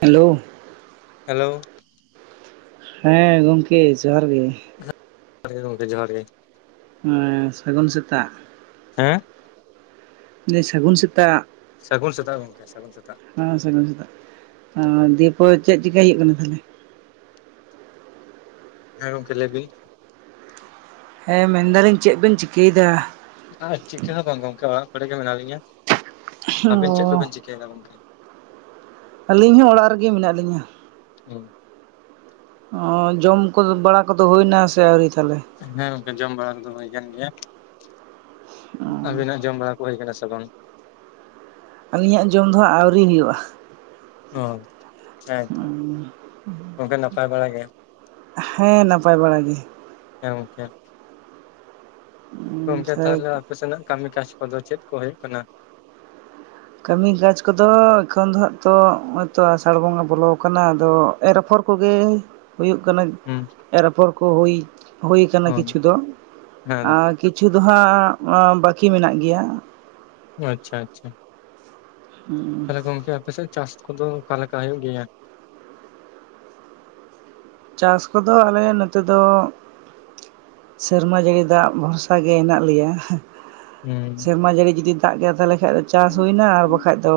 Hello hello ᱦᱮᱸ ᱜᱚᱢᱠᱮ ᱡᱚᱦᱟᱨ ᱜᱮ ᱡᱚᱦᱟᱨ ᱜᱮ ᱜᱚᱢᱠᱮ ᱡᱚᱦᱟᱨ ᱜᱮ ᱟᱹᱻ ᱥᱟᱹᱜᱩᱱ ᱥᱮᱛᱟᱜ ᱦᱮᱸᱻ ᱢᱟᱱᱮ ᱥᱟᱹᱜᱩᱱ ᱥᱮᱛᱟᱜ ᱥᱟᱹᱜᱩᱱ ᱥᱮᱛᱟᱜ ᱜᱚᱢᱠᱮ ᱥᱟᱹᱜᱩᱱ ᱥᱮᱛᱟᱜ ᱦᱮᱸ ᱥᱟᱹᱜᱩᱱ ᱥᱮᱛᱟᱜ ᱫᱤᱭᱮᱯᱚᱨ ᱪᱮᱫ ᱪᱮᱤᱠᱟᱹᱭ ᱦᱩᱭᱩᱜᱜ ᱠᱟᱱᱟ ᱛᱟᱦᱚᱞᱮ ᱦᱮᱸ ᱜᱚᱝᱠᱮ ᱞᱟᱹᱭ ᱵᱤᱱ ᱦᱮᱸ ᱢᱮᱱᱫᱟᱞᱤᱧ ᱪᱮᱫ ᱵᱤᱱ ᱪᱤᱠᱟᱹᱭᱮᱫᱟ? ᱟᱨ ᱪᱤᱠᱟᱹ ᱦᱚᱸ ᱵᱟᱝ ᱜᱚᱝᱠᱮ ᱚᱲᱟᱜ ᱠᱚᱨᱮ ᱜᱮ ᱢᱮᱱᱟᱜ ᱞᱤᱧᱟᱹ ᱟᱵᱤᱱ ᱪᱮᱫ ᱚ ᱠᱚᱵᱮᱱ ᱪᱤᱠᱟᱹᱭ ᱫᱟ ᱜᱚᱝᱠᱮ ᱟᱹᱞᱤᱧ ᱦᱚᱸ ᱚᱲᱟᱜ ᱨᱮᱜᱮ ᱢᱮᱱᱟᱜ ᱞᱤᱧ ᱟ ᱦᱩᱸ ᱚᱸ ᱡᱚᱢ ᱠᱚᱫᱚ ᱵᱟᱲᱟ ᱠᱚᱫᱚ ᱦᱩᱭᱮᱱᱟ ᱥᱮ ᱟᱹᱣᱨᱤ ᱛᱟᱦᱚᱞᱮ ᱦᱮᱸ ᱜᱚᱝᱠᱮ ᱡᱚᱢ ᱵᱟᱲᱟ ᱠᱚᱫᱚ ᱦᱩᱭ ᱠᱟᱱ ᱜᱮᱭᱟ ᱟᱵᱤᱱᱟᱜ ᱡᱚᱢ ᱵᱟᱲᱟ ᱦᱩᱭ ᱠᱟᱱᱟ ᱥᱮ ᱵᱟᱝ ᱟᱹᱞᱤᱧᱟᱜ ᱡᱚᱢ ᱫᱚ ᱦᱟᱸᱜ ᱟᱹᱣᱨᱤ ᱦᱩᱭᱩᱜᱼᱟ ᱚᱸ ᱦᱮᱸ ᱛᱚ ᱜᱚᱸᱠᱮ ᱱᱟᱯᱟᱭ ᱵᱟᱲᱟ ᱜᱮ ᱦᱮᱸ ᱱᱟᱯᱟᱭ ᱵᱟᱲᱟ ᱜᱮ ᱦᱮᱸ ᱜᱚᱝᱠᱮ ᱜᱚᱢᱠᱮ ᱛᱟᱦᱚᱞᱮ ᱟᱯᱮ ᱥᱮᱱᱟᱜ ᱠᱟᱹᱢᱤ ᱠᱟᱡᱽ ᱠᱚᱫᱚ ᱪᱮᱫ ᱠᱚ ᱦᱩᱭᱩᱜ ᱠᱟᱱᱟ ᱠᱟᱹᱢᱤ ᱠᱟᱡᱽ ᱠᱚᱫᱚ ᱮᱠᱷᱚᱱ ᱫᱚ ᱦᱟᱜ ᱛᱚ ᱱᱚᱜᱚᱭ ᱛᱚ ᱟᱥᱟᱲ ᱵᱚᱸᱜᱟ ᱵᱚᱞᱚ ᱠᱟᱱᱟ ᱟᱫᱚ ᱮᱨ ᱚᱯᱷᱚᱲ ᱠᱚᱜᱮ ᱦᱩᱭᱩᱜ ᱠᱟᱱᱟ ᱦᱩᱸ ᱮᱨ ᱟᱯᱚᱨ ᱠᱚ ᱦᱩᱭ ᱦᱩᱭᱩ ᱠᱟᱱᱟ ᱚ ᱠᱤᱪᱷᱩ ᱫᱚ ᱦᱮᱸ ᱟᱫ ᱠᱤᱪᱷᱩ ᱫᱚ ᱦᱟᱸᱜ ᱦᱟᱸ ᱵᱟᱹᱠᱤ ᱢᱮᱱᱟᱜ ᱜᱮᱭᱟ ᱳ ᱟᱪᱷᱟ ᱟᱪᱷᱟ ᱛᱟᱦᱚᱞᱮ ᱜᱚᱝᱠᱮ ᱟᱯᱮᱥᱮᱫ ᱪᱟᱥ ᱠᱚᱫᱚ ᱚᱠᱟ ᱞᱮᱠᱟ ᱦᱩᱭᱩᱜ ᱜᱮᱭᱟ ᱪᱟᱥ ᱠᱚᱫᱚ ᱟᱞᱮ ᱱᱚᱛᱮ ᱫᱚ ᱥᱮᱨᱢᱟ ᱡᱟᱹᱲᱤ ᱫᱟᱜ ᱵᱷᱚᱨᱥᱟ ᱜᱮ ᱦᱮᱱᱟᱜ ᱞᱮᱭᱟ ᱦᱩᱸ ᱥᱮᱨᱢᱟ ᱡᱟᱹᱲᱤ ᱡᱩᱫᱤ ᱫᱟᱜ ᱠᱮᱜᱟ ᱛᱟᱦᱚᱞᱮ ᱠᱷᱟᱱ ᱫᱚ ᱪᱟᱥ ᱦᱩᱭᱱᱟ ᱟᱨ ᱵᱟᱠᱷᱟᱡ ᱫᱚ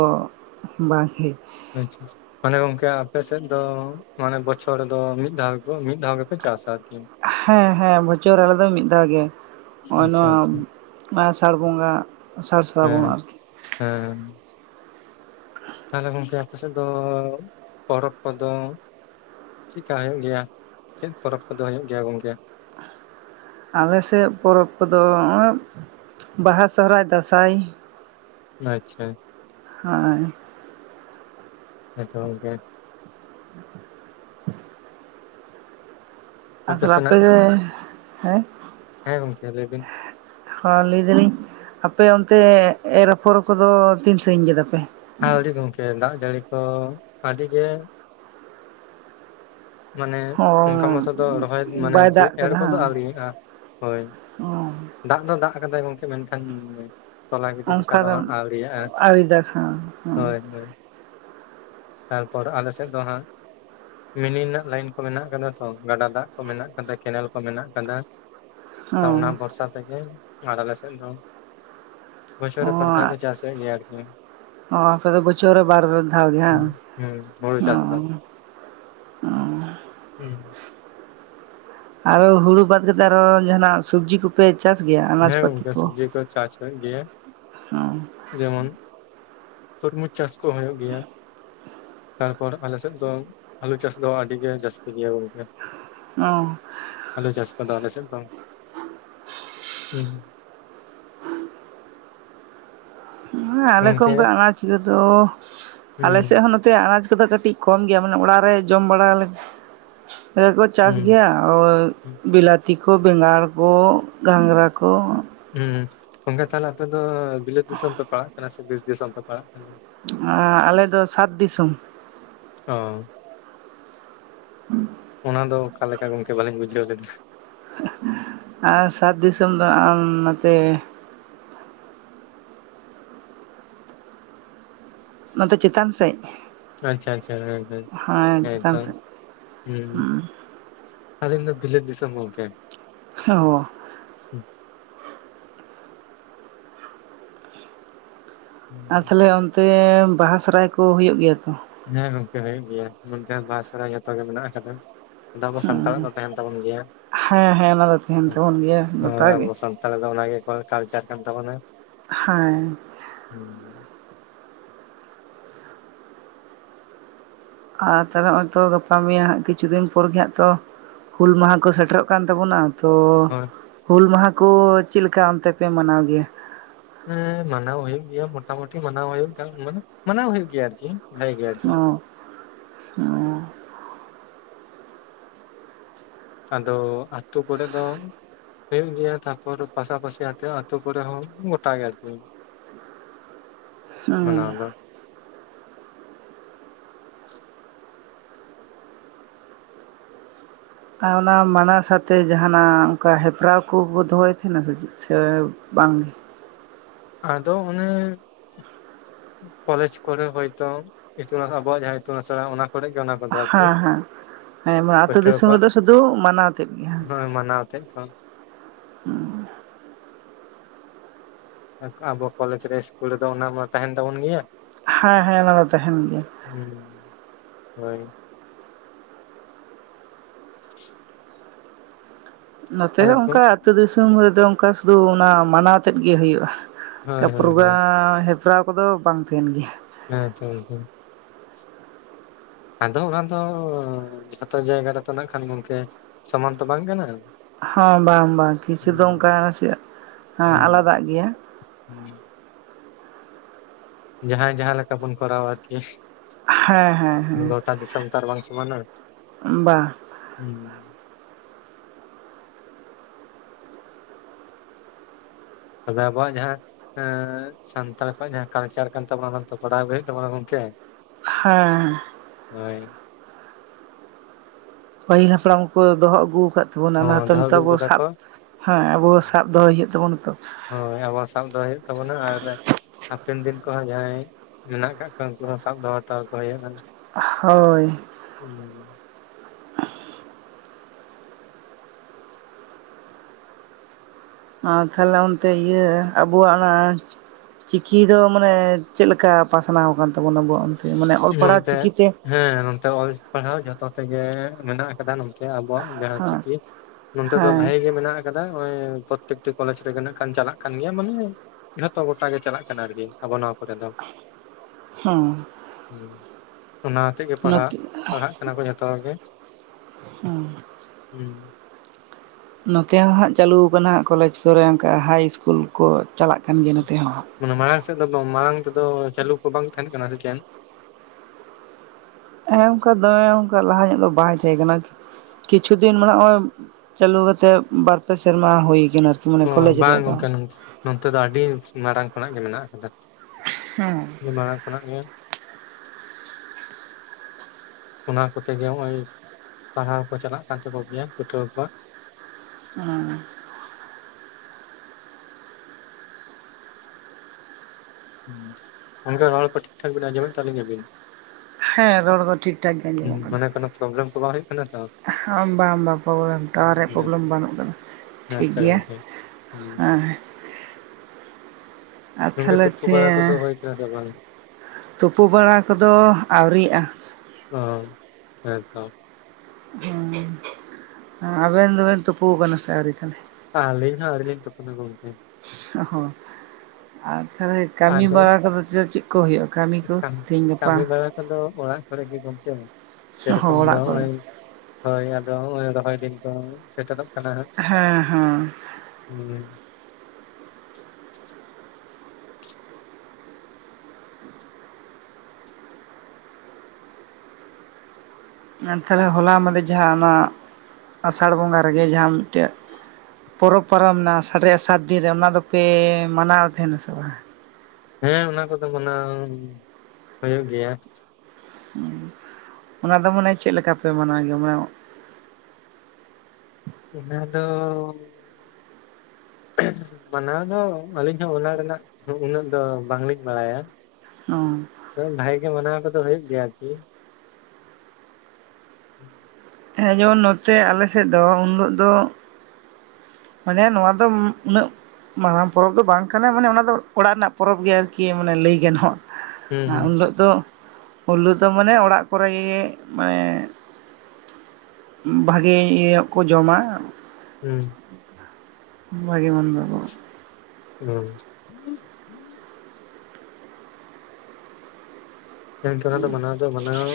ᱵᱟᱝ ᱜᱮ। ᱟᱪᱪᱷᱟ। ᱢᱟᱱᱮ ᱜᱚᱝᱠᱮ ᱟᱯᱮᱥᱮᱫ ᱫᱚ ᱢᱟᱱᱮ ᱵᱚᱪᱷᱚᱨ ᱨᱮᱫᱚ ᱢᱤᱫ ᱫᱷᱟᱣ ᱜᱮᱠᱚ ᱢᱤᱫ ᱫᱷᱟᱣ ᱜᱮᱯᱮ ᱪᱟᱥᱟ ᱟᱨᱠᱤ? ᱦᱮᱸ ᱦᱮᱸ ᱢᱩᱪᱟᱹᱜ ᱨᱮ ᱟᱞᱮ ᱫᱚ ᱢᱤᱫ ᱫᱷᱟᱣ ᱜᱮ। ᱱᱚᱜᱼᱚᱭ ᱟᱪᱪᱷᱟ ᱟᱪᱪᱷᱟ ᱱᱚᱣᱟ ᱟᱥᱟᱲ ᱵᱚᱸᱜᱟ ᱟᱥᱟᱲ ᱥᱨᱟᱵᱚᱱ ᱦᱮᱸ ᱟᱨᱠᱤ। ᱦᱮᱸ ᱛᱟᱦᱚᱞᱮ ᱜᱚᱝᱠᱮ ᱟᱯᱮ ᱥᱮᱫ ᱫᱚ ᱯᱚᱨᱚᱵᱽ ᱠᱚᱫᱚ ᱪᱮᱠ ᱠᱟ ᱦᱩᱭᱩᱜ ᱜᱮᱭᱟ ᱪᱮᱫ ᱯᱚᱨᱚᱵᱽ ᱠᱚ ᱫᱚᱦᱚ ᱦᱩᱭᱩᱜ ᱜᱮᱭᱟ ᱜᱚᱝᱠᱮ। ᱟᱞᱮᱥᱮᱫ ᱯᱚᱨᱚᱵᱽ ᱠᱚᱫᱚ ᱦᱚᱜᱚᱭ ᱵᱟᱦᱟ, ᱥᱚᱦᱚᱨᱟᱭ, ᱫᱟᱸᱥᱟᱭ। ᱟᱪᱪᱷᱟ। ᱦᱟᱭ। ᱦᱮᱸ ᱛᱚ ᱜᱚᱝᱠᱮ ᱮᱱᱠᱷᱟᱱ ᱟᱯᱮ ᱜᱮ ᱦᱮᱸ ᱦᱮᱸ ᱜᱚᱝᱠᱮ ᱞᱟᱹᱭ ᱵᱤᱱ ᱦᱚᱸ ᱞᱟᱹᱭ ᱫᱟᱞᱤᱧ ᱟᱯᱮ ᱚᱱᱛᱮ ᱮᱨ ᱟᱯᱷᱚᱨ ᱠᱚᱫᱚ ᱛᱤᱱ ᱥᱟᱸᱜᱤᱧ ᱠᱮᱫᱟ ᱯᱮ? ᱟᱣᱨᱤ ᱜᱚᱝᱠᱮ ᱫᱟᱜ ᱡᱟᱹᱲᱤ ᱠᱚ ᱟᱹᱰᱤ ᱜᱮ ᱢᱟᱱᱮ ᱚ ᱚᱱᱠᱟ ᱢᱚᱛᱚ ᱫᱚ ᱨᱚᱦᱚᱭ ᱢᱟᱱᱮ ᱵᱟᱭ ᱡᱮᱣᱮᱫ ᱫᱟᱜ ᱮᱨ ᱠᱚᱫᱚ ᱠᱟᱫᱟ ᱟᱹᱣᱨᱤᱭᱟᱜᱼᱟ। ᱦᱳᱭ ᱚ ᱫᱟᱜ ᱫᱚ ᱫᱟᱜ ᱟᱠᱟᱫᱟᱭ ᱜᱚᱢᱠᱮ ᱢᱮᱱᱠᱷᱟᱱ ᱛᱚᱞᱟ ᱜᱤᱰᱤ ᱞᱮᱠᱟ ᱫᱚ ᱦᱟᱸᱜ ᱟᱹᱣᱨᱤᱭᱟᱜᱼᱟ ᱟᱹᱣᱨᱤ ᱫᱟᱜ ᱦᱟᱸ ᱦᱚᱸ ᱦᱳᱭ ᱦᱳᱭ। ᱛᱟᱨᱯᱚᱨ ᱟᱞᱮᱥᱮᱫ ᱫᱚ ᱦᱟᱸᱜ ᱢᱤᱱᱤ ᱨᱮᱱᱟᱜ ᱞᱟᱭᱤᱱ ᱠᱚ ᱢᱮᱱᱟᱜ ᱠᱟᱫᱟ ᱛᱚ, ᱜᱟᱰᱟ ᱫᱟᱜ ᱠᱚ ᱢᱮᱱᱟᱜ ᱠᱟᱫᱟ, ᱠᱮᱱᱮᱞ ᱠᱚ ᱢᱮᱱᱟᱜ ᱠᱟᱫᱟ, ᱦᱚᱸ ᱚᱱᱟ ᱵᱷᱚᱨᱚᱥᱟ ᱚᱱᱠᱟ ᱛᱮ ᱜᱮ ᱟᱨ ᱞᱮᱥᱮᱫ ᱫᱚ ᱵᱚᱪᱷᱚᱨ ᱚ ᱨᱮ ᱵᱟᱨᱫᱷᱟᱣ ᱜᱮ ᱪᱟᱥ ᱦᱩᱭᱩᱜ ᱜᱮᱭᱟ ᱟᱨᱠᱤ। ᱚ ᱟᱯᱮ ᱫᱚ ᱵᱚᱪᱷᱚᱨ ᱨᱮ ᱵᱟᱨ ᱵᱮᱫ ᱫᱷᱟᱣ ᱜᱮ ᱦᱩᱸ ᱦᱟᱝ ᱦᱩᱸ ᱦᱩᱲᱩ ᱪᱟᱥ ᱫᱚ ᱚᱸ ᱚᱸ। ᱦᱩᱸ ᱟᱨ ᱦᱚᱸ ᱦᱩᱲᱩ ᱵᱟᱫ ᱠᱟᱛᱮᱫ ᱟᱨᱦᱚᱸ ᱡᱟᱦᱟᱱᱟᱜ ᱥᱚᱵᱽᱡᱤ ᱠᱚᱯᱮ ᱪᱟᱥ ᱜᱮᱭᱟ ᱟᱱᱟᱡᱽ ᱦᱮᱸ ᱯᱟᱹᱛᱤ ᱠᱚ? [unintelligible] ᱪᱟᱥ ᱦᱩᱭᱩᱜ ᱜᱮᱭᱟ। ᱚ ᱡᱮᱢᱚᱱ ᱛᱩᱨᱢᱩᱡᱽ ᱪᱟᱥ ᱠᱚ ᱦᱩᱭᱩᱜ ᱜᱮᱭᱟ ᱛᱟᱨ ᱯᱚᱨ ᱟᱞᱮᱥᱮᱫ ᱫᱚ ᱟᱹᱞᱩ ᱪᱟᱥ ᱫᱚ ᱟᱹᱰᱤ ᱜᱮ ᱡᱟᱹᱥᱛᱤ ᱜᱮᱭᱟ ᱜᱚᱝᱠᱮ। ᱚᱸ ᱟᱞᱩ ᱪᱟᱥ ᱠᱚᱫᱚ ᱟᱞᱮ ᱥᱮ ᱫᱚ। ᱦᱩᱢ। ᱦᱮᱸ ᱟᱞᱮ ᱠᱚ ᱜᱚᱝᱠᱮ ᱚᱱᱠᱟ ᱟᱱᱟᱡᱽ ᱠᱚ ᱫᱚ ᱟᱞᱮᱥᱮᱫ ᱦᱩᱸ ᱦᱚᱸ ᱱᱚᱛᱮ ᱟᱱᱟᱡᱽ ᱠᱚᱫᱚ ᱠᱟᱹᱴᱤᱡ ᱠᱚᱢ ᱜᱮᱭᱟ ᱢᱟᱱᱮ ᱚᱲᱟᱜ ᱨᱮ ᱡᱚᱢ ᱵᱟᱲᱟ ᱞᱮ ᱮ ᱠᱚ ᱪᱟᱥ ᱦᱩᱸ ᱜᱮᱭᱟ ᱚ ᱵᱤᱞᱟᱹᱛᱤ। ᱛᱤ ᱠᱚ, ᱵᱮᱸᱜᱟᱲ ᱠᱚ, ᱜᱟᱝᱜᱨᱟ ᱠᱚ। ᱦᱮᱸ ᱜᱚᱝᱠᱮ ᱛᱟᱦᱚᱞᱮ ᱟᱯᱮ ᱫᱚ ᱵᱤᱞᱟᱹᱛ ᱫᱤᱥᱚᱢ ᱯᱮ ᱯᱟᱲᱟᱜ ᱠᱟᱱᱟ ᱥᱮ ᱵᱤᱨ ᱫᱤᱥᱚᱢ ᱯᱮ ᱯᱟᱲᱟᱜ ᱠᱟᱱᱟ? ᱟ ᱟᱞᱮ ᱫᱚ ᱥᱟᱛ ᱫᱤᱥᱚᱢ। ᱚ, ᱚᱱᱟ ᱫᱚ ᱚᱠᱟᱞᱮᱠᱟ ᱜᱚᱝᱠᱮ ᱵᱟᱹᱞᱤᱧ ᱵᱩᱡᱷᱟᱹᱣ ᱠᱮᱫᱟ? ᱟᱨ ᱥᱟᱛ ᱫᱤᱥᱚᱢ ᱫᱚ ᱟᱢ ᱱᱚᱛᱮ ᱱᱚᱛᱮ ᱪᱮᱛᱟᱱ ᱥᱮᱜ। ᱟᱪᱪᱷᱟ ᱟᱪᱪᱷᱟ ᱦᱮ, ᱸ ᱦᱮᱸ ᱪᱮᱛᱟᱱ ᱪᱚᱝ ᱥᱮᱫ ᱦᱩᱸ। ᱟᱞᱤᱧ ᱫᱚ ᱵᱤᱞᱟᱹᱛ ᱫᱤᱥᱚᱢ ᱜᱚᱝᱠᱮ। ᱚ ᱦᱮᱸ ᱟᱨ ᱛᱟᱦᱚᱞᱮ ᱚᱱᱛᱮ ᱵᱟᱦᱟ ᱥᱚᱦᱚᱨᱟᱭ ᱠᱚ ᱦᱩᱭᱩᱜ ᱜᱮᱭᱟ ᱛᱚ? ᱦᱮᱸ ᱜᱚᱝᱠᱮ ᱦᱩᱭᱩᱜ ᱜᱮᱭᱟ, ᱱᱚᱱᱛᱮ ᱵᱟᱦᱟ- ᱥᱚᱦᱚᱨᱟᱭ ᱡᱚᱛᱚ ᱜᱮ ᱢᱮᱱᱟᱜ ᱟᱠᱟᱫᱟ। ᱟᱫᱚ ᱟᱵᱚ ᱥᱟᱱᱛᱟᱲᱟᱜ ᱫᱚ ᱛᱟᱸᱦᱮᱱ ᱛᱟᱵᱚᱱ ᱜᱮᱭᱟ ᱦᱮᱸ ᱦᱮᱸ ᱚᱱᱟ ᱫᱚ ᱛᱟᱦᱮᱱ ᱛᱟᱵᱚᱱ ᱜᱮᱭᱟ ᱜᱚᱴᱟ ᱦᱚᱭ ᱜᱮ ᱟᱵᱚ ᱥᱟᱱᱛᱟᱲ ᱫᱚ ᱚᱱᱟᱜᱮ ᱠᱚᱞ ᱠᱟᱞᱪᱟᱨ ᱠᱟᱱ ᱛᱟᱵᱚᱱᱟ। ᱦᱮᱸ ᱦᱩᱸ ᱦᱩᱸ ᱟᱨ ᱛᱟᱦᱚᱞᱮ ᱱᱚᱜᱼᱚᱭ ᱛᱚ ᱜᱟᱯᱟᱼ ᱢᱮᱭᱟᱝ ᱦᱟᱸᱜ ᱠᱤᱪᱷᱩ ᱫᱤᱱ ᱯᱚᱨ ᱜᱮ ᱦᱟᱸᱜ ᱛᱚ ᱦᱩᱞ ᱢᱟᱦᱟ ᱠᱚ ᱥᱮᱴᱮᱨᱚᱜ ᱠᱟᱱ ᱛᱟᱵᱚᱱᱟ ᱛᱚ ᱦᱳᱭ ᱦᱩᱞ ᱢᱟᱦᱟ ᱠᱚ ᱪᱮᱫ ᱞᱮᱠᱟ ᱚᱱᱛᱮᱯᱮ ᱢᱟᱱᱟᱣ ᱜᱮᱭᱟ ᱦᱮᱸ ᱢᱟᱱᱟᱣ ᱦᱩᱭᱩᱜ ᱜᱮᱭᱟ ᱢᱚᱴᱟ ᱢᱩᱩᱴᱤ ᱢᱟᱱᱟᱣ ᱦᱩᱭᱩᱜ ᱠᱟᱱ ᱢᱟᱱᱮ ᱢᱟᱱᱟᱣ ᱦᱩᱭᱩᱜ ᱜᱮᱭᱟ ᱟᱨᱠᱤ ᱵᱷᱟᱜᱤ ᱜᱮ ᱟᱨᱠᱤ ᱚ ᱟᱫᱚ ᱟᱹᱛᱩ ᱠᱚᱨᱮ ᱫᱚ ᱦᱩᱭᱩᱜ ᱜᱮᱭᱟ ᱛᱟᱯᱚᱨ ᱯᱟᱥᱟᱯᱟᱥᱤ ᱟᱛᱮ ᱟᱹᱛᱩ ᱠᱚᱨᱮ ᱦᱚᱸ ᱜᱚᱴᱟ ᱜᱮ ᱟᱨᱠᱤ [unintelligible] ᱢᱟᱱᱟᱣ ᱦᱩᱸ ᱫᱚ ᱟᱨ ᱚᱱᱟ ᱢᱟᱱᱟ ᱥᱟᱣᱛᱮ ᱡᱟᱦᱟᱱᱟᱜ ᱚᱱᱠᱟ ᱦᱮᱯᱨᱟᱣ ᱠᱚᱠᱚ ᱫᱚᱦᱚᱭᱮᱫ ᱛᱟᱦᱮᱱᱟ ᱥᱮ ᱪᱮᱫ ᱥᱮ ᱵᱟᱝ ᱜᱮ ᱟᱫᱚ ᱚᱱᱮ ᱠᱚᱞᱮᱡᱽ ᱠᱚᱨᱮ ᱦᱚᱭᱛᱚ ᱤᱛᱩᱱ ᱟᱵᱩᱣᱟᱜ ᱡᱟᱸᱦᱟ ᱤᱛᱩᱱ ᱟᱥᱲᱟ ᱚᱱᱟ ᱠᱚᱨᱮᱜ ᱜᱮ ᱚᱱᱟ ᱵᱷᱟ ᱪ ᱦᱮᱸ ᱦᱮᱸ ᱦᱮᱸ ᱟᱹᱛᱩ ᱫᱤᱥᱚᱢ ᱯᱟᱹᱴᱷᱩᱣᱟᱹ ᱨᱮᱫᱚ ᱥᱩᱫᱷᱩ ᱢᱟᱱᱟᱣ ᱛᱮᱫ ᱠᱚᱣᱟᱜ ᱢᱟᱱᱟᱣ ᱛᱮ ᱠᱚ ᱚᱸ ᱚᱱᱠᱟ ᱟᱵᱚ ᱠᱚᱞᱮᱡᱽ ᱨᱮ ᱤᱥᱠᱩᱞ ᱨᱮᱫᱚ ᱚᱱᱟᱢᱟ ᱛᱟᱦᱮᱱ ᱛᱟᱵᱚᱱ ᱜᱮᱭᱟ ᱦᱮᱸ ᱦᱮᱸ ᱚᱱᱟ ᱫᱚ ᱛᱟᱦᱮᱱ ᱜᱮᱭᱟ ᱦᱮᱸ ᱦᱳᱭ [unintelligible] ᱱᱚᱛᱮ ᱛᱟᱦᱚᱞᱮ ᱠᱚ ᱚᱱᱠᱟ ᱟᱹᱛᱩ ᱫᱤᱥᱚᱢ ᱨᱮᱫᱚ ᱚᱱᱠᱟ ᱥᱩᱫᱷᱩ ᱚᱱᱟ ᱢᱟᱱᱟᱣᱛᱮᱫ ᱜᱮ‌ ᱦᱩᱭᱩᱜᱼᱟ ᱚᱱᱠᱟ ᱦᱳᱭ ᱦᱳᱭ ᱦᱳᱭ ᱯᱨᱳᱜᱟᱢ ᱦᱮᱯᱨᱟᱣ ᱠᱚᱫᱚ ᱵᱟᱝ ᱛᱟᱦᱮᱱ ᱜᱮᱭᱟ ᱦᱮᱸ ᱛᱚ ᱤᱱᱠᱟᱹ ᱟᱫᱚ ᱚᱱᱟ ᱫᱚ ᱡᱷᱚᱛᱚ ᱡᱟᱭᱜᱟ ᱨᱮᱛᱚ ᱱᱟᱜ ᱠᱷᱟᱱ ᱜᱚᱝᱠᱮ ᱥᱚᱢᱟᱱ ᱛᱚ ᱵᱟᱝ ᱠᱟᱱᱟ ᱦᱚᱸᱸ ᱵᱟᱝ ᱵᱟᱝ ᱠᱤᱪᱷᱩ ᱫᱚ ᱚᱱᱠᱟ ᱱᱟᱥᱮᱭᱟᱜ ᱟᱞᱟᱫᱟᱜ ᱜᱮᱭᱟ ᱦᱮᱸ ᱡᱟᱸᱦᱟᱭ ᱡᱟᱦᱟᱸ ᱞᱮᱠᱟ ᱵᱚᱱ ᱠᱚᱨᱟᱣᱟ ᱟᱨᱠᱤ ᱦᱮᱸ ᱦᱮᱸ ᱦᱮᱸ ᱜᱚᱴᱟ ᱫᱤᱥᱚᱢ ᱛᱚ ᱟᱨ ᱵᱟᱝ ᱥᱟᱢᱟᱱᱟ ᱦᱩ ᱵᱟᱝ ᱛᱚᱵᱮ ᱟᱵᱚᱣᱟᱜ ᱡᱟᱦᱟᱸ ᱦᱮ ᱥᱟᱱᱛᱟᱲ ᱠᱚᱣᱟᱜ ᱡᱟᱦᱟᱸ ᱠᱟᱞᱪᱟᱨ ᱠᱟᱱ ᱛᱟᱵᱚᱱᱟ ᱚᱱᱟ ᱛᱚ ᱛᱚᱲᱟᱣᱣᱜᱮ ᱦᱩᱭᱩᱜ ᱛᱟᱵᱚᱱᱟ ᱜᱚᱝᱠᱮ ᱦᱮᱸ ᱦᱳᱭ ᱯᱟᱹᱦᱤᱞ ᱦᱟᱯᱲᱟᱢ ᱠᱚ ᱫᱚᱦᱚ ᱟᱹᱜᱩ ᱟᱠᱟᱫ ᱛ ᱦᱚᱸ ᱚᱱᱟᱛᱮ ᱱᱚ ᱫᱚᱦᱚ ᱟᱹᱜᱩ ᱟᱵᱚ ᱠᱟᱫᱟ ᱥᱟᱵᱽ ᱠᱚ ᱦᱮᱸ ᱟᱵᱚ ᱥᱟᱵᱽ ᱫᱚᱦᱚᱭ ᱦᱩᱭᱩᱜ ᱛᱟᱵᱚᱱᱟ ᱛᱚ ᱦᱳᱭ ᱟᱵᱚ ᱥᱟᱵᱽ ᱫᱚᱦᱚᱭ ᱦᱩᱭᱩᱜ ᱛᱟᱵᱚᱱᱟ ᱟᱨ ᱦᱟᱯᱮᱱ ᱫᱤᱱ ᱠᱚᱦᱚᱸ ᱡᱟᱦᱟᱸᱭ ᱢᱮᱱᱟᱜ ᱠᱟᱜ ᱠᱚᱣᱟ ᱩᱱᱠᱩ ᱦᱚᱸ ᱥᱟᱵᱽ ᱫᱚᱦᱚ ᱦᱚᱴᱚᱣᱟᱠᱚ ᱦᱩᱭᱩᱜᱼᱟ᱾ ᱦᱳᱭ ᱦᱩᱸ ᱟᱨ ᱛᱟᱦᱚᱞᱮ ᱚᱱᱛᱮ ᱤᱭᱟᱹ ᱟᱵᱚᱣᱟᱜ ᱚᱱᱟ ᱪᱤᱠᱤ ᱫᱚ ᱢᱟᱱᱮ ᱪᱮᱫᱞᱮᱠᱟ ᱯᱟᱥᱱᱟᱣ ᱟᱠᱟᱱ ᱛᱟᱵᱚᱱᱟ ᱟᱵᱚᱣᱟᱜ ᱚᱱᱛᱮ ᱢᱟᱱᱮ ᱚᱞ ᱯᱟᱲᱦᱟᱣ ᱱᱚᱱᱛᱮ ᱪᱤᱠᱤ ᱛᱮ ᱦᱮᱸ ᱱᱚᱛᱮ ᱚᱞ ᱯᱟᱲᱦᱟᱣ ᱡᱷᱚᱛᱚ ᱛᱮᱜᱮ ᱢᱮᱱᱟᱜ ᱟᱠᱟᱫᱟ ᱱᱚ ᱟᱵᱚᱣᱟᱜ ᱡᱟᱦᱟᱸ ᱦᱮᱸ ᱪᱤᱠᱤ ᱱᱚᱛᱮ ᱫᱚ ᱦᱮᱸ ᱵᱷᱟᱜᱤ ᱜᱮ ᱢᱮᱱᱟᱜ ᱠᱟᱫᱟ ᱳᱭ ᱯᱨᱚᱛᱮᱠᱴᱤ ᱠᱚᱞᱮᱡᱽ ᱨᱮᱜᱮ ᱟᱱ ᱪᱟᱞᱟᱜ ᱠᱟᱱ ᱜᱮᱭᱟ ᱢᱟᱱᱮ ᱡᱷᱚᱛᱚ ᱜᱚᱴᱟᱜ ᱜᱮ ᱪᱟᱞᱟᱜ ᱠᱟᱱᱟ ᱟᱨᱠᱤᱱ ᱟᱵᱚ ᱱᱚᱣᱟ ᱠᱚᱨᱮ ᱫᱚ ᱦᱩᱸ ᱦᱮᱸ ᱚᱱᱟᱛᱮ ᱜᱮ ᱯᱟᱲᱦᱟᱜ ᱱᱚᱛᱮ ᱯᱟᱲᱦᱟᱜ ᱠᱟᱱᱟ ᱠᱚ ᱡᱚᱛᱚ ᱦᱚᱲ ᱜᱮ ᱦᱩᱸ ᱦᱩᱸ ᱱᱚᱛᱮ ᱦᱚᱸ ᱦᱟᱸᱜ ᱪᱟᱞᱩ ᱠᱟᱱᱟ ᱦᱟᱸᱜ ᱠᱚᱞᱮᱡᱽ ᱠᱚᱨᱮ ᱚᱱᱠᱟ ᱦᱟᱭ ᱤᱥᱠᱩᱞ ᱠᱚ ᱪᱟᱞᱟᱜ ᱠᱟᱱ ᱜᱮᱭᱟ ᱱᱚᱛᱮ ᱦᱚᱸ ᱢᱟᱲᱟᱝ ᱥᱮᱫ ᱫᱚ ᱢᱟᱲᱟᱝ ᱛᱮᱫᱚ ᱪᱟᱞᱩ ᱠᱚ ᱵᱟᱝ ᱛᱟᱸᱦᱮᱱ ᱠᱟᱱᱟ ᱥᱮ ᱪᱮᱫ? ᱦᱮᱸ ᱚᱱᱠᱟ ᱫᱚ ᱫᱚᱢᱮ ᱚᱱᱠᱟ ᱞᱟᱦᱟ ᱧᱚᱜ ᱫᱚ ᱵᱟᱭ ᱛᱟᱦᱮᱸ ᱠᱟᱱᱟ᱾ ᱠᱤᱪᱷᱩ ᱫᱤᱱ ᱢᱟ ᱱᱚᱜ ᱼᱚᱭ ᱪᱟᱞᱩ ᱠᱟᱛᱮ ᱵᱟᱨ ᱯᱮ ᱥᱮᱨᱢᱟ ᱦᱩᱭ ᱠᱟᱱᱟ ᱟᱨ ᱠᱤ ᱢᱟᱱᱮ ᱠᱚᱞᱮᱡᱽ ᱨᱮᱭᱟᱜ ᱫᱚ ᱱᱚᱛᱮ ᱫᱚ ᱟᱰᱤ ᱢᱟᱨᱟᱝ ᱠᱷᱚᱱᱟᱜ ᱜᱮ ᱢᱮᱱᱟᱜ ᱟᱠᱟᱫᱟ᱾ ᱦᱮᱸ ᱢᱟᱲᱟᱝ ᱠᱷᱚᱱᱟᱜ ᱜᱮ ᱚᱱᱟ ᱠᱚᱛᱮ ᱜᱮ ᱱᱚᱜ-ᱚᱭ ᱯᱟᱲᱦᱟᱣ ᱠᱚ ᱪᱟᱞᱟᱜ ᱠᱟᱱ ᱛᱟᱠᱚ ᱜᱮᱭᱟ ᱯᱟᱹᱴᱷᱩᱣᱟᱹ ᱠᱚᱣᱟᱜ᱾ ᱦᱩᱸ ᱜᱚᱝᱠᱮ ᱨᱚᱲ ᱠᱚ ᱴᱷᱤᱠ ᱴᱷᱟᱠ ᱵᱤᱱ ᱟᱸᱡᱚᱢᱮᱫ ᱛᱟᱞᱤᱧᱟ ᱵᱤᱱ? ᱦᱮᱸ ᱨᱚᱲ ᱫᱚ ᱴᱷᱤᱠ ᱴᱷᱟᱠ ᱜᱮ ᱟᱸᱧᱡᱚᱢᱚᱜ ᱠᱟᱱᱟ᱾ ᱢᱟᱱᱮ ᱠᱳᱱᱳ ᱯᱨᱚᱵᱞᱮᱢ ᱠᱚ ᱵᱟᱭ ᱦᱩᱭᱩᱜ ᱠᱟᱱᱟ ᱛᱚ ᱦᱟᱸ ᱵᱟᱝ ᱵᱟᱝ ᱯᱨᱚᱵᱞᱮᱢ ᱴᱟᱣᱟᱨ ᱨᱮᱭᱟᱜ ᱦᱮᱸ ᱯᱨᱚᱵᱞᱮᱢ ᱵᱟᱱᱩᱜ ᱠᱟᱫᱟ ᱴᱷᱤᱠ ᱛᱚ ᱜᱮᱭᱟ᱾ ᱜᱚᱝᱠᱮ ᱦᱟᱸ ᱜᱚᱝᱠᱮ ᱛᱩᱯᱩ ᱵᱟᱲᱟ ᱠᱚᱫᱚ ᱦᱩᱭ ᱠᱟᱱᱟ ᱥᱮ ᱵᱟᱝ? ᱛᱩᱯᱩ ᱵᱟᱲᱟ ᱠᱚᱫᱚ ᱟᱹᱣᱨᱤᱭᱟᱜᱼᱟ᱾ ᱚ ᱦᱮᱸᱛᱚ ᱟᱵᱮᱱ ᱫᱚ ᱵᱤᱱ ᱛᱩᱯᱩ ᱠᱟᱱᱟ ᱥᱮ ᱟᱣᱨᱤ ᱛᱟᱦᱞᱮ ᱟᱞᱤᱧ ᱦᱚᱸ ᱟᱹᱣᱨᱤᱞᱤᱧ ᱛᱩᱯᱩᱱᱟ ᱜᱚᱝᱠᱮ᱾ ᱚᱦᱚ ᱟᱨ ᱛᱟᱦᱞᱮ ᱟᱫᱚ ᱠᱚ ᱠᱟᱢᱤ ᱛᱮᱦᱤᱧ ᱜᱟᱯᱟ ᱠᱟᱢᱤ ᱵᱟᱲᱟ ᱠᱚ ᱫᱚ ᱚᱲᱟᱜ ᱠᱚᱨᱮ ᱜᱮ ᱜᱚᱝᱠᱮ? ᱥᱮ ᱚ ᱨᱚᱠᱚᱢ ᱫᱚ ᱚᱲᱟᱜ ᱠᱚᱨᱮ ᱦᱚᱸᱜ-ᱚᱭ ᱦᱚᱭ ᱟᱫᱚ ᱦᱚᱸᱜᱼᱚᱭ ᱨᱚᱦᱚᱭ ᱫᱤᱱ ᱠᱚ ᱥᱮᱴᱮᱨᱚᱜ ᱠᱟᱱᱟ ᱦᱟᱸᱜ ᱦᱮᱸ ᱦᱮᱸ ᱦᱩᱸ ᱦᱮ ᱸᱛᱟᱦᱚᱞᱮ ᱦᱚᱞᱟ ᱢᱟᱫᱮ ᱡᱟᱦᱟᱸ ᱚᱱᱟ ᱟᱥᱟᱲ ᱵᱚᱸᱜᱟ ᱨᱮᱜᱮ ᱡᱟᱦᱟᱸ ᱢᱤᱫᱴᱟᱜ ᱯᱚᱨᱚᱵᱽ ᱯᱟᱨᱟᱢ ᱱᱟ ᱥᱟᱲᱮ ᱥᱟᱛ ᱫᱤᱱ ᱨᱮ ᱚᱱᱟ ᱫᱚᱯᱮ ᱢᱟᱱᱟᱣ ᱛᱟᱸᱦᱮᱱᱟ ᱥᱮ ᱵᱟᱝ? ᱦᱮᱸ ᱚᱱᱟ ᱠᱚᱫᱚ ᱢᱟᱱᱟᱣ ᱦᱩᱭᱩᱜ ᱜᱮᱭᱟ᱾ ᱚᱱᱟ ᱫᱚ ᱢᱟᱱᱮ ᱪᱮᱜ ᱞᱮᱠᱟ ᱯᱮ ᱢᱟᱱᱟᱣ ᱜᱮᱭᱟ ᱢᱟᱱᱮ ᱤᱱᱟᱹ ᱫᱚ [inaudible] ᱢᱟᱱᱟᱣ ᱫᱚ ᱟᱞᱤᱧ ᱦᱚᱸ ᱚᱱᱟ ᱨᱮᱱᱟᱜ ᱩᱱᱟᱹᱜ ᱫᱚ ᱵᱟᱝᱞᱤᱧ ᱵᱟᱲᱟᱭᱟ ᱦᱩᱸ ᱵᱷᱟᱜᱤ ᱜᱮ ᱢᱟᱱᱟᱣ ᱠᱚᱫᱚ ᱦᱳᱭᱳᱜ ᱜᱮᱭᱟ ᱟᱨᱠᱤ [inaudible] ᱦᱮᱸ ᱡᱮᱢᱚᱱ ᱱᱚᱛᱮ ᱟᱞᱮᱥᱮᱫ ᱫᱚ ᱩᱱ ᱦᱤᱞᱳᱜ ᱫᱚ ᱢᱟᱱᱮ ᱱᱚᱣᱟ ᱫᱚ ᱩᱱᱟᱹᱜᱼᱼ ᱢᱟᱨᱟᱝ ᱯᱚᱨᱚᱵ ᱫᱚ ᱵᱟᱝ ᱠᱟᱱᱟ ᱢᱟᱱᱮ ᱚᱱᱟ ᱫᱚ ᱚᱲᱟᱜ ᱨᱮᱱᱟᱜ ᱯᱚᱨᱚᱵ ᱜᱮ ᱟᱨ ᱠᱤ ᱢᱟᱱᱮ ᱞᱟᱹᱭ ᱜᱟᱱᱚᱜᱼᱟ ᱦᱩᱸ ᱦᱩᱸ ᱩᱱᱦᱤᱞᱚᱜ ᱫᱚ ᱩᱱᱦᱤᱞᱚᱜ ᱫᱚ ᱢᱟᱱᱮ ᱚᱲᱟᱜ ᱠᱚᱨᱮ ᱜᱮ ᱢᱟᱱᱮ ᱵᱷᱟᱜᱮ ᱤᱭᱟ. ᱧᱚᱜ ᱠᱚ ᱡᱚᱢᱟ ᱦᱩᱸ ᱵᱷᱟᱜᱮ ᱢᱚᱱᱫᱚ ᱠᱚ ᱦᱩᱸ [inaudible] ᱚᱱᱟ ᱫᱚ ᱢᱟᱱᱟᱣ ᱫᱚ ᱢᱟᱱᱟᱣ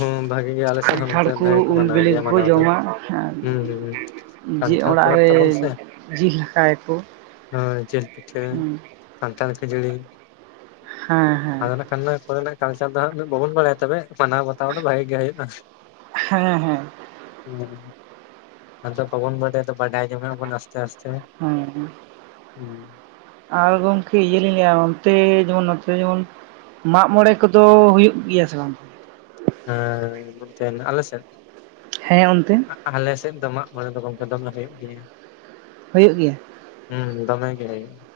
ᱦᱩᱸ ᱵᱷᱟᱜᱮ ᱜᱮ ᱟᱞᱮ ᱥᱮᱫ ᱦᱚᱸ ᱠᱟᱱᱴᱷᱟᱲ ᱱᱛᱮ ᱵᱷᱟᱜᱮ ᱠᱚ ᱩᱞ ᱢᱟᱱᱟᱣ ᱵᱤᱞᱤ ᱜᱮᱭᱟ ᱠᱚᱠᱚ ᱢᱟᱱᱟᱣ ᱫᱚ ᱡᱚᱢᱟ ᱟᱨ ᱦᱩᱸᱦᱩᱸᱦᱩᱸ ᱡᱮ ᱚᱲᱟᱜ ᱨᱮ ᱡᱤᱞ ᱦᱟᱛᱟᱣ ᱟᱠᱚ ᱦᱳᱭ ᱡᱮᱞ ᱯᱤᱴᱷᱟᱹ ᱠᱷᱟᱱᱴᱟᱲ ᱠᱷᱟᱹᱡᱟᱹᱲᱤ ᱦᱮᱸ ᱦᱮᱸ ᱟᱫᱚ ᱼᱼ ᱚᱱᱟ ᱠᱚᱨᱮᱱᱟᱜ ᱠᱟᱞᱪᱟᱨ ᱫᱚ ᱦᱟᱸᱜ ᱵᱟᱵᱚᱱ ᱵᱟᱲᱟᱭᱟ ᱛᱚᱵᱮ ᱢᱟᱱᱟᱣ ᱵᱟᱛ ᱛᱟᱣ ᱫᱚ ᱵᱷᱟᱜᱮ ᱜᱮ ᱦᱳᱭᱳᱜ-ᱟ ᱦᱮᱸ ᱦᱩᱸ ᱟᱫᱚ ᱵᱟᱵᱚᱱ ᱵᱟᱰᱟᱭ ᱫᱚ ᱵᱟᱰᱟᱭ ᱡᱚᱝ- ᱟ ᱵᱚᱱ ᱟᱥᱛᱮ ᱟᱥᱛᱮ ᱦᱩᱸᱦᱩᱸ ᱦᱩᱸ ᱟᱨ ᱜᱚᱝᱠᱮ ᱤᱭᱟᱹ ᱞᱤᱧ ᱞᱟ. ᱭᱟ ᱚᱱᱛᱮ ᱡᱮᱢᱚᱱ ᱱᱚᱛᱮ ᱡᱮᱢᱚᱱ ᱢᱟᱜ ᱢᱚᱬᱮ ᱠᱚᱫᱚ ᱦᱩᱭᱩᱜ ᱜᱤᱭᱟ ᱥᱮ ᱵᱟᱝ? ᱦᱮᱸ ᱱᱚᱛᱮᱱ ᱟᱞᱮ ᱥᱮᱱ ᱼᱼ ᱦᱮᱸ ᱚᱱᱛᱮ ᱼᱼ ᱟᱞᱮ ᱥᱮᱜ ᱫᱚ ᱢᱟᱜ ᱢᱚᱬᱮ ᱫᱚ ᱜᱚᱝᱠᱮ ᱫᱚᱢᱮ ᱦᱩᱭᱩᱜ ᱜᱮᱭᱟ ᱾ ᱦᱩᱭᱩᱜ ᱜᱤᱭᱟ ᱾ ᱦᱩᱸ ᱫᱚᱢᱮ ᱜᱮ ᱦᱩᱭᱩᱜ ᱼᱼ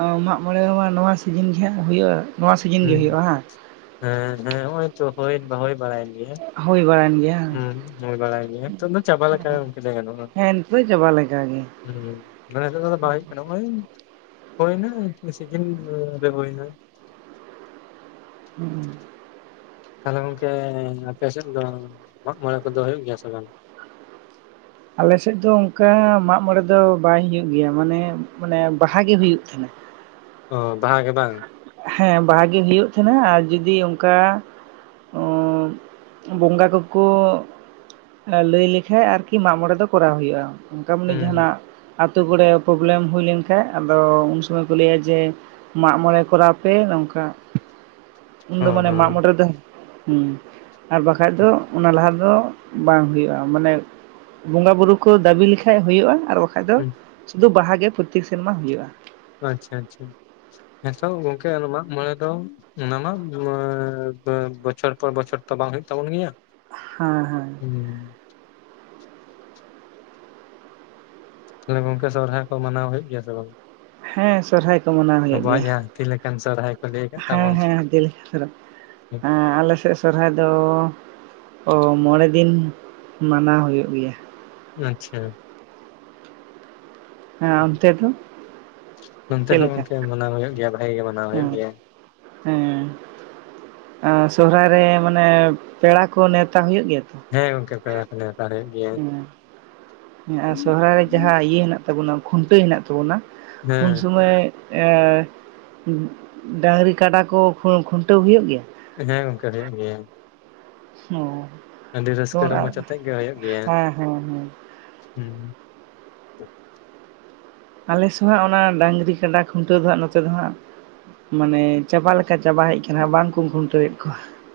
ᱚ ᱢᱟᱜ ᱢᱚᱬᱮ ᱢᱟ ᱱᱚᱣᱟ ᱥᱤᱡᱤᱱ ᱜᱮ ᱦᱟᱸᱜ ᱦᱩᱭᱩᱜᱼᱟ ᱾ ᱱᱚᱣᱟ ᱥᱤᱡᱤᱱ ᱜᱮ ᱦᱩᱸ ᱦᱩᱭᱩᱜᱼᱟ ᱦᱚᱸ ᱼᱼ ᱦᱮᱸ ᱦᱮᱸ ᱦᱚᱜ-ᱚᱭ ᱛᱚ ᱦᱳᱭ ᱦᱳᱭ ᱵᱟᱲᱟᱭᱮᱱ ᱜᱮᱭᱟ ᱾ ᱦᱳᱭ ᱵᱟᱲᱟᱭᱮᱱ ᱜᱮᱭᱟ ᱾ ᱦᱩ ᱦᱳᱭ ᱵᱟᱲᱟᱭᱮᱱ ᱜᱮᱭᱟ ᱛᱚᱵᱮ ᱪᱟᱵᱟ ᱞᱮᱠᱟᱜᱮ ᱜᱚᱢᱠᱮ ᱞᱮᱭ ᱜᱟᱱᱟᱜᱼᱟ ᱦᱮᱸ ᱱᱤᱛᱚᱜ ᱫᱚ ᱪᱟᱵᱟ ᱞᱮᱠᱟᱜᱮ ᱦᱩᱸ, ᱢᱟᱱᱮ ᱱᱤᱛᱚᱜ ᱫᱚ ᱵᱟᱭ ᱦᱩᱭᱩᱜ ᱠᱟᱱᱟ ᱱᱚᱜᱼᱚᱭᱼᱼ ᱦᱚᱭᱱᱟ ᱥᱤᱡᱤᱱ ᱨᱮ ᱦᱩᱭᱱᱟ ᱾ ᱦᱩᱸ ᱼᱼ ᱛᱟᱞᱦᱮ ᱜᱚᱝᱠᱮ ᱟᱯᱮ ᱥᱮᱜ ᱫᱚ ᱢᱟᱜ ᱢᱚᱬᱮ ᱠᱚᱫᱚ ᱦᱩᱭᱩᱜ ᱜᱮᱭᱟ ᱥᱮ ᱵᱟᱝ? ᱟᱞᱮᱥᱮᱫ ᱫᱚ ᱚᱝᱠᱟ ᱢᱟᱜ ᱢᱚᱬᱮ ᱫᱚ ᱵᱟᱭ ᱦᱩᱭᱩᱜ ᱜᱮᱭᱟ ᱢᱟᱱᱮ ᱢᱟᱱᱮ ᱵᱟᱦᱟ ᱜᱮ ᱦᱩᱭᱩᱜ ᱛᱟᱦᱮᱸᱱᱟ ᱾ ᱚ ᱵᱟᱦᱟ ᱜᱮ ᱵᱟᱝ? ᱦᱮᱸ ᱵᱟᱦᱟ ᱜᱤ ᱦᱤᱭᱩᱜ ᱛᱟᱦᱮᱸᱱᱟ ᱟᱨ ᱡᱩᱫᱤ ᱚᱝᱠᱟ ᱼᱼ ᱵᱚᱸᱜᱟ ᱠᱚᱠᱚ ᱞᱟᱹᱭ ᱞᱮᱠᱷᱟᱡ ᱟᱨᱠᱤ ᱢᱟᱜ ᱢᱚᱬᱮ ᱫᱚ ᱠᱚᱨᱟᱣ ᱦᱩᱭᱩᱜᱼᱟ ᱾ ᱚᱝᱠᱟ ᱢᱟᱱᱮ ᱦᱩᱸ ᱦᱩᱸ ᱡᱟᱦᱟᱱᱟᱜ ᱼᱼ ᱟᱛᱳ ᱠᱚᱨᱮ ᱯᱨᱚᱵᱞᱮᱢ ᱦᱩᱭ ᱞᱮᱱ ᱠᱷᱟᱡ ᱟᱫᱚ ᱩᱱ ᱥᱚᱢᱚᱭ ᱠᱚ ᱞᱟᱹᱭᱟ ᱡᱮ ᱢᱟᱜ ᱢᱚᱬᱮ ᱼᱼ ᱠᱚᱨᱟᱣ ᱯᱮ ᱚᱝᱠᱟ ᱚ ᱩᱱᱫᱚ ᱢᱟᱱᱮ ᱢᱟᱜ ᱦᱚᱸ ᱢᱚᱬᱮ ᱫᱚ ᱦᱩᱸ ᱼᱼ ᱟᱨ ᱵᱟᱠᱷᱟᱡ ᱫᱚ ᱚᱱᱟ ᱞᱟᱦᱟ ᱫᱚ ᱼᱼ ᱵᱟᱝ ᱦᱩᱭᱩᱜᱼᱟ ᱢᱟᱱᱮ ᱵᱚᱸᱜᱟ ᱵᱩᱨᱩ ᱠᱚ ᱫᱟᱹᱵᱤ ᱞᱮᱠᱷᱟᱡ ᱦᱩᱭᱩᱜᱼᱟ ᱟᱨ ᱵᱟᱠᱷᱟᱡ ᱫᱚ ᱦᱩᱸ ᱼᱼ ᱥᱩᱫᱷᱩ ᱵᱟᱦᱟ ᱜᱮ ᱯᱨᱚᱛᱤ ᱥᱮᱨᱢᱟ ᱦᱩᱭᱩ-ᱟ ᱾ ᱟᱪᱪᱷᱟ ᱟᱪᱪᱷᱟ ᱦᱮᱸᱛᱚ ᱜᱚᱝᱠᱮ ᱟᱨ ᱢᱟᱜ ᱢᱚᱬᱮ ᱫᱚ ᱼᱼ ᱚᱱᱟ ᱢᱟ ᱵᱚᱪᱷᱚᱨ ᱯᱚᱨ ᱵᱚᱪᱷᱚᱨ ᱛᱚ ᱵᱟᱝ ᱦᱳᱭᱳᱜ ᱛᱟᱵᱚᱱ ᱜᱮᱭᱟ ᱾ ᱦᱮᱸ ᱦᱮᱸ ᱾ ᱦᱩᱸ ᱼᱼ ᱛᱟᱞᱮ ᱜᱚᱝᱠᱮ ᱥᱚᱨᱦᱟᱭ ᱠᱚ ᱢᱟᱱᱟᱣ ᱦᱩᱭᱩᱜ ᱜᱮᱭᱟ ᱥᱮ ᱵᱟᱝ? ᱦᱮᱸ ᱥᱚᱨᱦᱟᱭ ᱠᱚ ᱢᱟᱱᱟᱣ ᱦᱩᱭᱩᱜ ᱟᱵᱚᱣᱟᱜ ᱜᱮᱭᱟ ᱡᱟᱦᱟᱸ ᱦᱟᱹᱛᱤ ᱞᱮᱠᱟᱱ ᱥᱚᱨᱦᱟᱭ ᱠᱚ ᱞᱟᱹᱭ ᱟᱠᱟᱫ ᱦᱮᱸ ᱛᱟᱵᱚᱱ ᱦᱮᱸ ᱦᱟᱹᱛᱤ ᱼᱼ ᱦᱮᱸ ᱟᱞᱮ ᱥᱮᱜ ᱥᱚᱨᱦᱟᱭ ᱫᱚ ᱼᱼ ᱚ ᱢᱚᱬᱮ ᱫᱤᱱ ᱢᱟᱱᱟᱣ ᱦᱩᱭᱩᱜ ᱜᱮᱭᱟ ᱾ ᱟᱪᱪᱷᱟ ᱾ ᱦᱮᱸ ᱚᱱᱛᱮ ᱫᱚ ᱱᱚᱱᱛᱮ ᱪᱮᱜ ᱦᱚᱸ ᱞᱮᱠᱟ ᱜᱚᱝᱠᱮ ᱢᱟᱱᱟᱣ ᱦᱩᱭᱩᱜ ᱜᱮᱭᱟ ᱵᱷᱟᱜᱮ ᱜᱮ ᱢᱟᱱᱟᱣ ᱦᱩᱭᱩᱜ ᱦᱮᱸ ᱜᱮᱭᱟ ᱼᱼ ᱦᱮᱸ ᱼᱼ ᱥᱚᱦᱚᱨᱟᱭ ᱨᱮ ᱢᱟᱱᱮ ᱯᱮᱲᱟ ᱠᱚ ᱱᱮᱣᱛᱟ ᱦᱩᱭᱩᱜ ᱜᱮᱭᱟ ᱛᱚ? ᱦᱮᱸ ᱜᱚᱝᱠᱮ ᱯᱮᱲᱟ ᱱᱮᱣᱛᱟ ᱦᱩᱭᱩᱜ ᱼᱼ ᱦᱮᱸ ᱟᱨ ᱥᱚᱦᱚᱨᱟᱭ ᱨᱮ ᱡᱟᱸᱦᱟ ᱤᱭᱟᱹ ᱦᱮᱱᱟᱜ ᱛᱟᱵᱚᱱᱟ ᱠᱷᱩᱱᱴᱟᱹ ᱦᱮᱱᱟᱜ ᱛᱟᱵᱚᱱᱟ ᱩᱱ ᱦᱮᱸ ᱥᱟᱢᱚᱭ ᱮ ᱰᱟᱺᱝᱨᱤ ᱠᱟᱰᱟ ᱠᱚ ᱠᱷᱩᱱᱴᱟᱹᱣ ᱦᱩᱭᱩᱜ ᱜᱮᱭᱟ? ᱦᱮᱸ ᱜᱚᱝᱠᱮ ᱦᱩᱭᱩᱜ ᱜᱮᱭᱟ ᱾ ᱚᱸ ᱟᱹᱰᱤ ᱨᱟᱹᱥᱠᱟᱹ ᱨᱚᱢᱡᱽ ᱟᱛᱮᱜ ᱜᱮ ᱦᱩᱭᱩᱜ ᱜᱮᱭᱟ ᱦᱮᱸ ᱦᱮᱸ ᱦᱮᱸ ᱦᱩᱸ ᱾ ᱟᱞᱮ ᱥᱩᱦᱟᱸᱜ ᱚᱱᱟ ᱰᱟᱺᱝᱨᱤ ᱠᱟᱰᱟ ᱠᱷᱩᱱᱴᱟᱹᱣ ᱫᱚ ᱦᱟᱸᱜ ᱱᱚᱛᱮ ᱫᱚ ᱦᱟᱸᱜ ᱼᱼ ᱢᱟᱱᱮ ᱪᱟᱵᱟ ᱞᱮᱠᱟ ᱪᱟᱵᱟ ᱦᱮᱡ ᱠᱟᱱᱟ ᱵᱟᱝ ᱠᱩ ᱠᱷᱩᱱᱴᱟᱹᱣᱮᱫ ᱠᱚᱣᱟ ᱾